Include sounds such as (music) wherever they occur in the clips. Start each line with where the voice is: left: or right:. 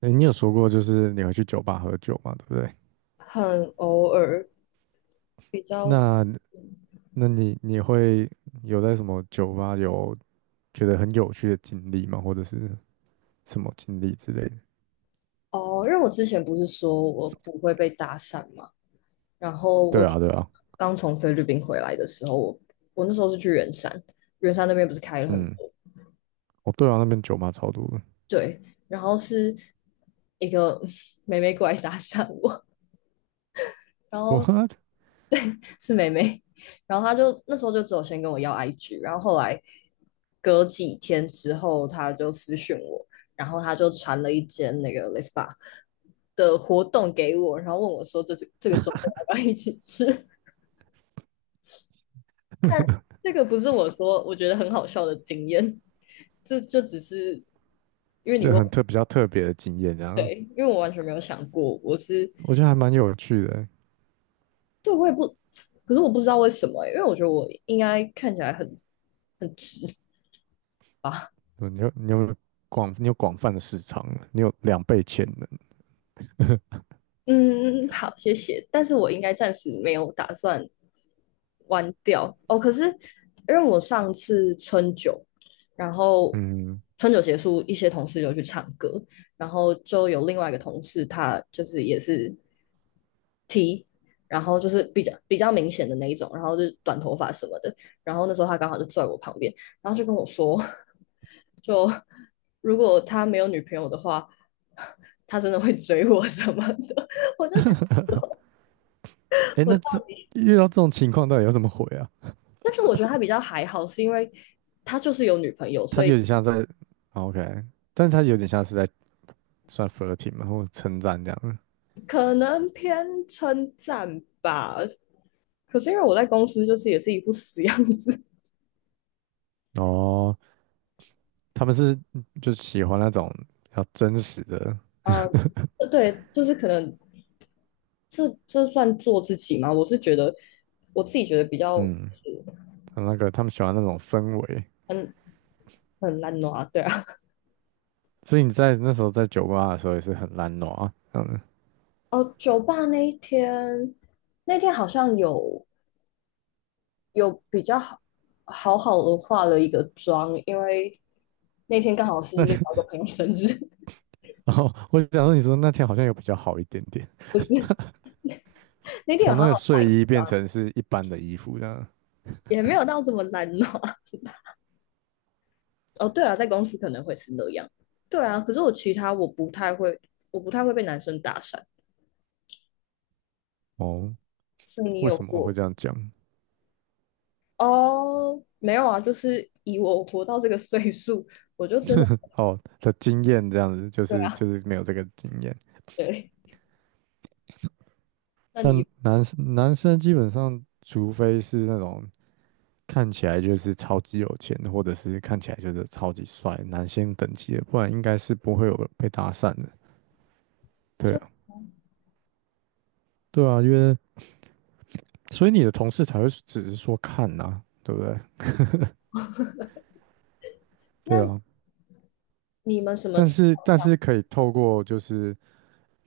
right: 哎，你有说过就是你会去酒吧喝酒嘛，对不对？
left: 很偶尔，比较
right: 那那你会有在什么酒吧有觉得很有趣的经历吗？或者是什么经历之类的？
left: 哦，因为我之前不是说我不会被搭讪嘛，然后
right: 对
left: 我
right: 啊，对啊，
left: 刚从菲律宾回来的时候，我那时候是去圆山，圆山那边不是开了很
right: 嗯，
left: 多，
right: 哦，对啊，那边酒吧超多的，
left: 对，然后是一个 (laughs) 妹妹过来搭讪我，然
right: 我
left: 后
right: (laughs)
left: 是妹妹，然后她就那时候就只有先跟我要 IG，然后后来隔几天之后，她就私讯我，然后她就传了一间那个 Lespa的活动给我，然后问我说这个周末要不要一起吃？(laughs) 这个不是我说我觉得很好笑的经验，这就只是因为你
right: 这
left: 问我
right: 比较特别的经验，这样
left: 对，因为我完全没有想过，我是
right: 我觉得还蛮有趣的欸。
left: 对我也不，可是我不知道为什么欸因为我觉得我应该看起来很很直吧。
right: 嗯，你有广泛的市场，你有2倍潜能。
left: 嗯，好，谢谢。但是我应该暂时没有打算关掉哦。可是因为我上次春酒，然后
right: 嗯，
left: 春酒结束，一些同事就去唱歌，然后就有另外一个同事，他就是也是 T，然后就是比较明显的那一种，然后就是短头发什么的。然后那时候他刚好就坐在我旁边，然后就跟我说，(laughs) 就如果他没有女朋友的话，(laughs) 他真的会追我什么的。我就想
right: 哎，
left: 我到，
right: 遇到这种情况到底要怎么回啊？
left: 但是我觉得他比较还好，是因为他就是有女朋友，
right: 他
left: 所以
right: 有点像在 o k 但是他有点像是在算 flirting 嘛，或称赞这样。
left: 可能偏称赞吧。可是因为我在公司就是也是一副死样子
right: 哦，他们是就喜欢那种比较真实的，
left: 啊、对，就是可能这算做自己吗？我是觉得我自己觉得比较
right: 嗯，那个他们喜欢那种氛围。
left: 很很烂拿，对啊。
right: 所以你在那时候在酒吧的时候也是很懒惰啊，这样子。
left: 哦，酒吧那一天，那天好像有有比较好好好的化了一个妆，因为那天刚好是
right: 那
left: 另外一个朋友生日，
right: (laughs) 然后我想说，你说那天好像有比较好一点点，
left: (laughs) 不是那天有
right: 从
left: 好
right: 那个
left: 好化，
right: 睡衣变成是一般的衣服这样。
left: 也没有到这么难哦。(laughs) 哦，对啊，在公司可能会是那样，对啊。可是我其他我不太会，我不太会被男生搭讪，
right: 哦，
left: 所以你
right: 为
left: 有
right: 什么会
left: 过
right: 这样讲？
left: 哦？没有啊，就是以我活到这个岁数，我就真的
right: 哦的经验这样子，就
left: 对
right: 是
left: 啊，
right: 就是没有这个经验。
left: 对。那
right: 但
left: 你
right: 男生基本上，除非是那种看起来就是超级有钱，或者是看起来就是超级帅，男星等级的，不然应该是不会有被搭讪的。对
left: 说，
right: 啊，对啊，所以你的同事才会只是说看呐、对不对？对
left: 那
right: 啊，
left: 你们什么
right: 但
left: 情
right: 是
left: 况
right: 但
left: 下
right: 是可以透过就是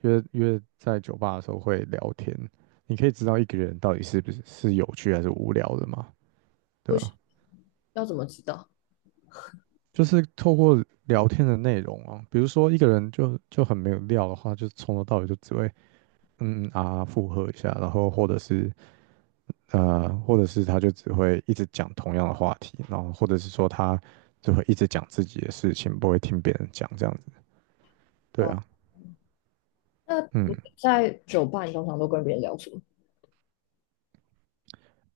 right: 约在酒吧的时候会聊天，你可以知道一个人到底是不是有趣还是无聊的嘛，对
left: 不需
right: 吧、
left: 要怎么知道？
right: 就是透过聊天的内容啊，比如说一个人就很没有料的话，就从头到尾就只会嗯嗯啊附和一下，然后或者是或者是他就只会一直讲同样的话题，然后或者是说他就会一直讲自己的事情，不会听别人讲这样子。对
left: 哦。
right: 啊，
left: 那
right: 嗯，
left: 你在酒吧，你通常都跟别人聊什么？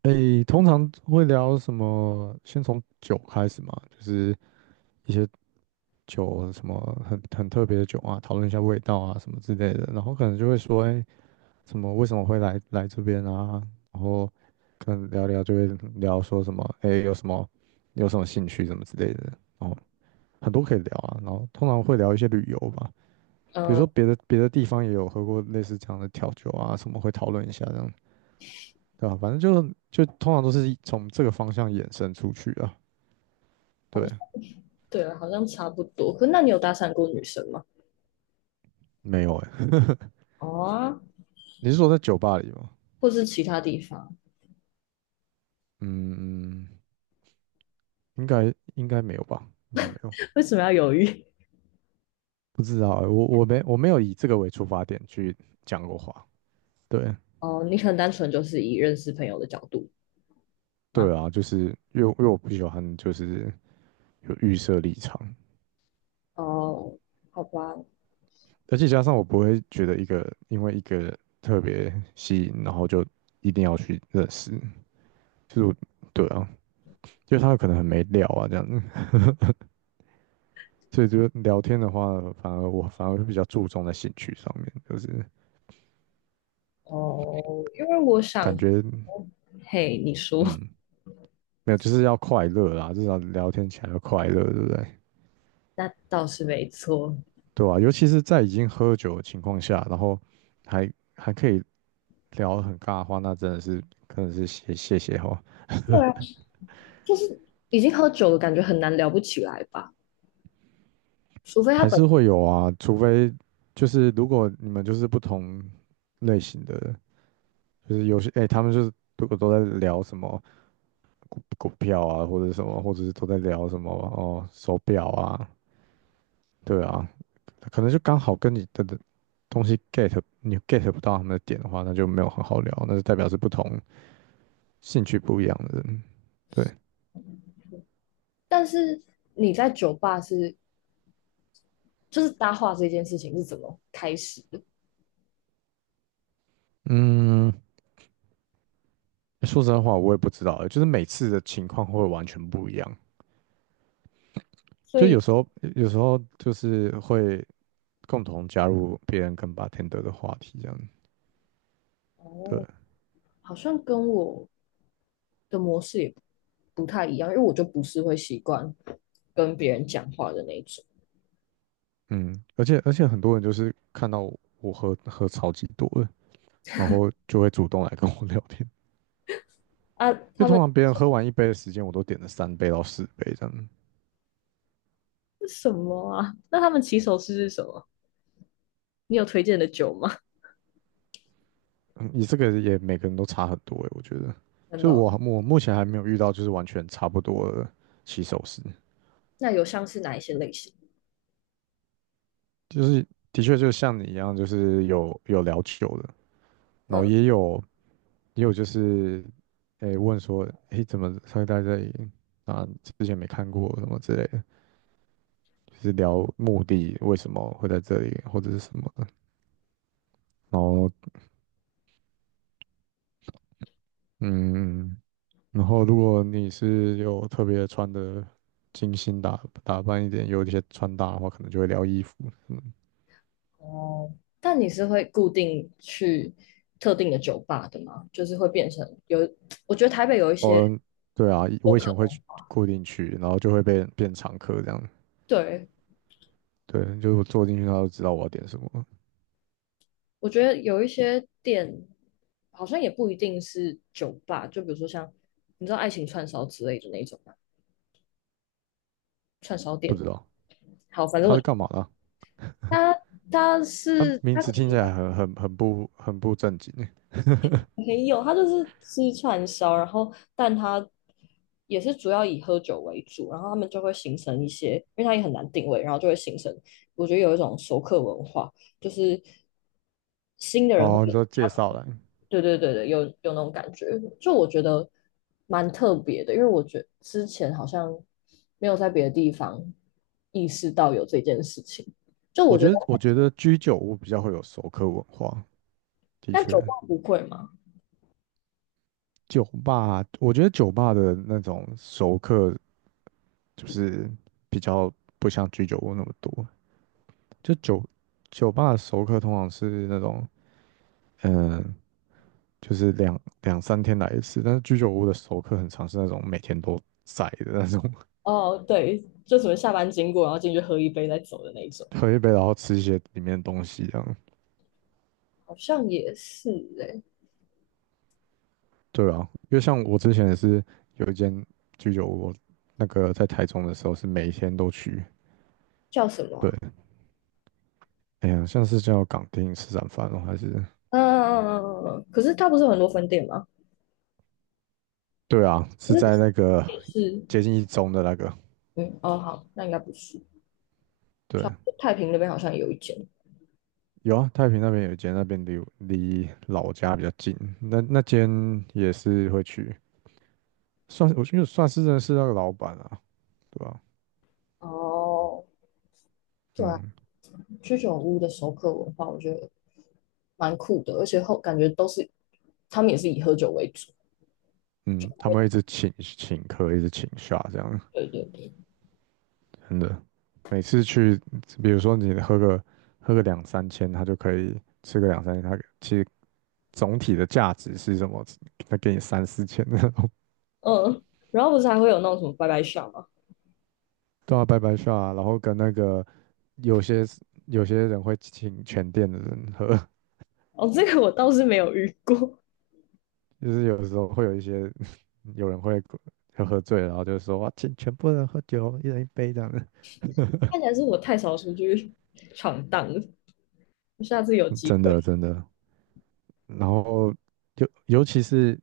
right: 诶，通常会聊什么？先从酒开始嘛，就是一些酒什么很特别的酒啊，讨论一下味道啊什么之类的，然后可能就会说，哎，什么为什么会来这边啊，然后可能聊聊就会聊说什么，哎，有什么兴趣什么之类的，然后很多可以聊啊，然后通常会聊一些旅游吧，比如
left: 嗯、
right: 说别的地方也有喝过类似这样的调酒啊，什么会讨论一下这样，对吧、反正就通常都是从这个方向衍生出去啊，
left: 好，
right: 对，
left: 像，对啊，好像差不多。可那你有搭讪过女生吗？
right: 没有哎、
left: 哦啊，
right: 你是说在酒吧里吗？
left: 或是其他地方？
right: 嗯，应该没有吧，应该没有。
left: (laughs) 为什么要犹豫？
right: 不知道欸，我没有以这个为出发点去讲过话，对
left: (laughs) 哦，你可能单纯就是以认识朋友的角度吗？
right: 对啊，就是因为我不喜欢就是有预设立场，
left: 哦，好吧，
right: 而且加上我不会觉得一个因为一个特别吸引，然后就一定要去认识，就是我对啊，因为他可能很没料啊这样子，(laughs) 所以就聊天的话，我反而会比较注重在兴趣上面，就是
left: 哦，因为我想
right: 感觉
left: 说，嘿，你说，
right: 嗯没有就是要快乐啦，至少聊天起来要快乐，对不对？
left: (laughs) 那倒是没错。
right: 对啊，尤其是在已经喝酒的情况下，然后还可以聊得很尬的话，那真的是可能是谢谢哦，
left: 对啊，就是已经喝酒了，感觉很难聊不起来吧？除非他
right: 还
left: 本，
right: 是会有啊，除非就是如果你们就是不同类型的，就是有些哎、他们就是如果都在聊什么股票啊，或者什么，或者是都在聊什么哦手表啊，对啊，可能就刚好跟你的东西 get 你 get 不到他们的点的话，那就没有很好聊，那就代表是不同兴趣不一样的人，对，
left: 但是你在酒吧是，就是搭话这件事情是怎么开始？
right: 嗯。说真在话，我也不知道，就是每次的情况会完全不一样。
left: 所
right: 就有
left: 以
right: 时候，有时候就是会共同加入别人跟 bartender 的话题这样。对，
left: 哦，好像跟我的模式也不太一样，因为我就不是会习惯跟别人讲话的那种。
right: 嗯，而且很多人就是看到我喝超级多的，然后就会主动来跟我聊天。
left: 啊，
right: 就
left: 他
right: 通
left: 们
right: 常别人喝完一杯的时间，我都点了3到4杯这样。
left: 是什么啊？那他们起手式是什么？你有推荐的酒吗？
right: 嗯，你这个也每个人都差很多诶，我觉得。
left: (laughs) 真
right: 所
left: 的
right: 以
left: 哦
right: 我目前还没有遇到就是完全差不多的起手式。
left: 那有像是哪一些类型？
right: 就是的确就像你一样，就是有聊久的，然后
left: 嗯，
right: 也有就是，诶、问说，诶、怎么会在这里？啊，之前没看过什么之类的，就是聊目的为什么会在这里，或者是什么的。然后，嗯，然后如果你是有特别穿的精心打扮一点，有一些穿搭的话，可能就会聊衣服。嗯，
left: 哦，但你是会固定去特定的酒吧的吗？就是会变成有，我觉得台北有一些
right: 哦，对啊，
left: 有
right: 我以
left: 可
right: 前会
left: 能，
right: 去固定去，然后就会被变常客这样。
left: 对，
right: 对，就是我坐进去，他都知道我要点什么了
left: 我觉得有一些店好像也不一定是酒吧，就比如说像你知道爱情串烧之类的那种嘛，串烧
right: 不
left: 店。
right: 知道
left: 好，反正
right: 他
left: 我
right: 是干嘛的啊？
left: 他他
right: 他
left: 是
right: 名
left: 他可
right: 字听起来
left: 能
right: 很不正经欸。
left: 没有，他就是吃串烧，然后但他也是主要以喝酒为主，然后他们就会形成一些，因为他也很难定位，然后就会形成我觉得有一种熟客文化，就是新的人会。
right: 哦，
left: 比
right: 你说介
left: 较。
right: 绍栏？
left: 对对对对，有有那种感觉，就我觉得蛮特别的，因为我觉得之前好像没有在别的地方意识到有这件事情。就我
right: 我
left: 觉得，
right: 觉得我觉得居酒屋比较会有熟客文化，的
left: 但
right: 确，
left: 酒吧不会嘛？
right: 酒吧我觉得酒吧的那种熟客就是比较不像居酒屋那么多。就酒吧的熟客通常是那种嗯，就是两三天来一次，但是居酒屋的熟客很常是那种每天都在的那种。
left: 哦，对，就什么下班经过，然后进去喝一杯再走的那一种，
right: 喝一杯，然后吃一些里面的东西，这样。
left: 好像也是诶、
right: 对啊，因为像我之前也是有一间居酒屋，那个在台中的时候是每天都去。
left: 叫什么
right: 对，
left: 啊
right: 哎呀，像是叫港町吃餐饭哦，还是
left: 嗯嗯嗯嗯嗯，嗯可是它不是有很多分店吗？
right: 对啊，是
left: 那
right: 在那个
left: 也是，
right: 接近一中的那个。
left: 嗯，哦，好，那应该不是，
right: 对，
left: 像太平那边好像有一间。
right: 有啊，太平那边有一间，那边离老家比较近，那间也是会去，算我觉得算是认识那个老板啊，对吧、
left: 哦，对啊，
right: 嗯
left: 居酒屋的熟客文化，我觉得蛮酷的，而且后感觉都是他们也是以喝酒为主。
right: 嗯，他们会一直请客，一直请下这样。
left: 对对对，
right: 真的，每次去，比如说你喝个两三千，他就可以吃个两三千，他其实总体的价值是什么？他给你三四千那种，
left: 嗯，然后不是还会有那种什么拜拜下吗？
right: (laughs) 对啊，拜拜，啊，然后跟那个有些有些人会请全店的人喝，
left: 哦，这个我倒是没有遇过，
right: (laughs) 就是有的时候会有一些 (laughs) 有人会喝醉了然后就说哇，请全部人喝酒，一人一杯这样的，
left: 看起来是我太少出去闯荡了，下次有
right: (laughs)
left: 机
right: 真
left: 会。
right: 的真的。然后尤尤其是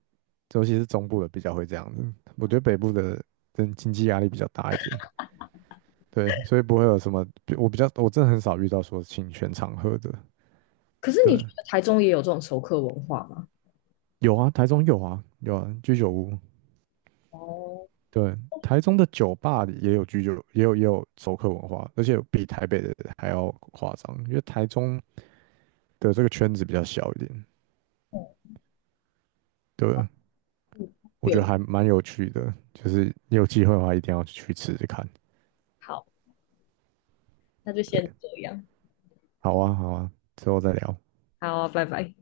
right: 尤其是中部的比较会这样子，我觉得北部的真经济压力比较大一点，对，所以不会有什么，我比较我真的很少遇到说请全场喝的，
left: 可是
right: 对，
left: 你觉得台中也有这种熟客文化吗？
right: 有啊，台中有啊，有啊，居酒屋，
left: 哦，
right: 对，台中的酒吧里也有居酒，也有熟客文化，而且比台北的还要夸张，因为台中的这个圈子比较小一点，对，我觉得
left: 有，
right: 还蛮有趣的，就是你有机会的话一定要去吃吃看，
left: 好，那就先
right: 对，
left: 这样，
right: 好啊，好啊，之后再聊。
left: 好啊拜拜。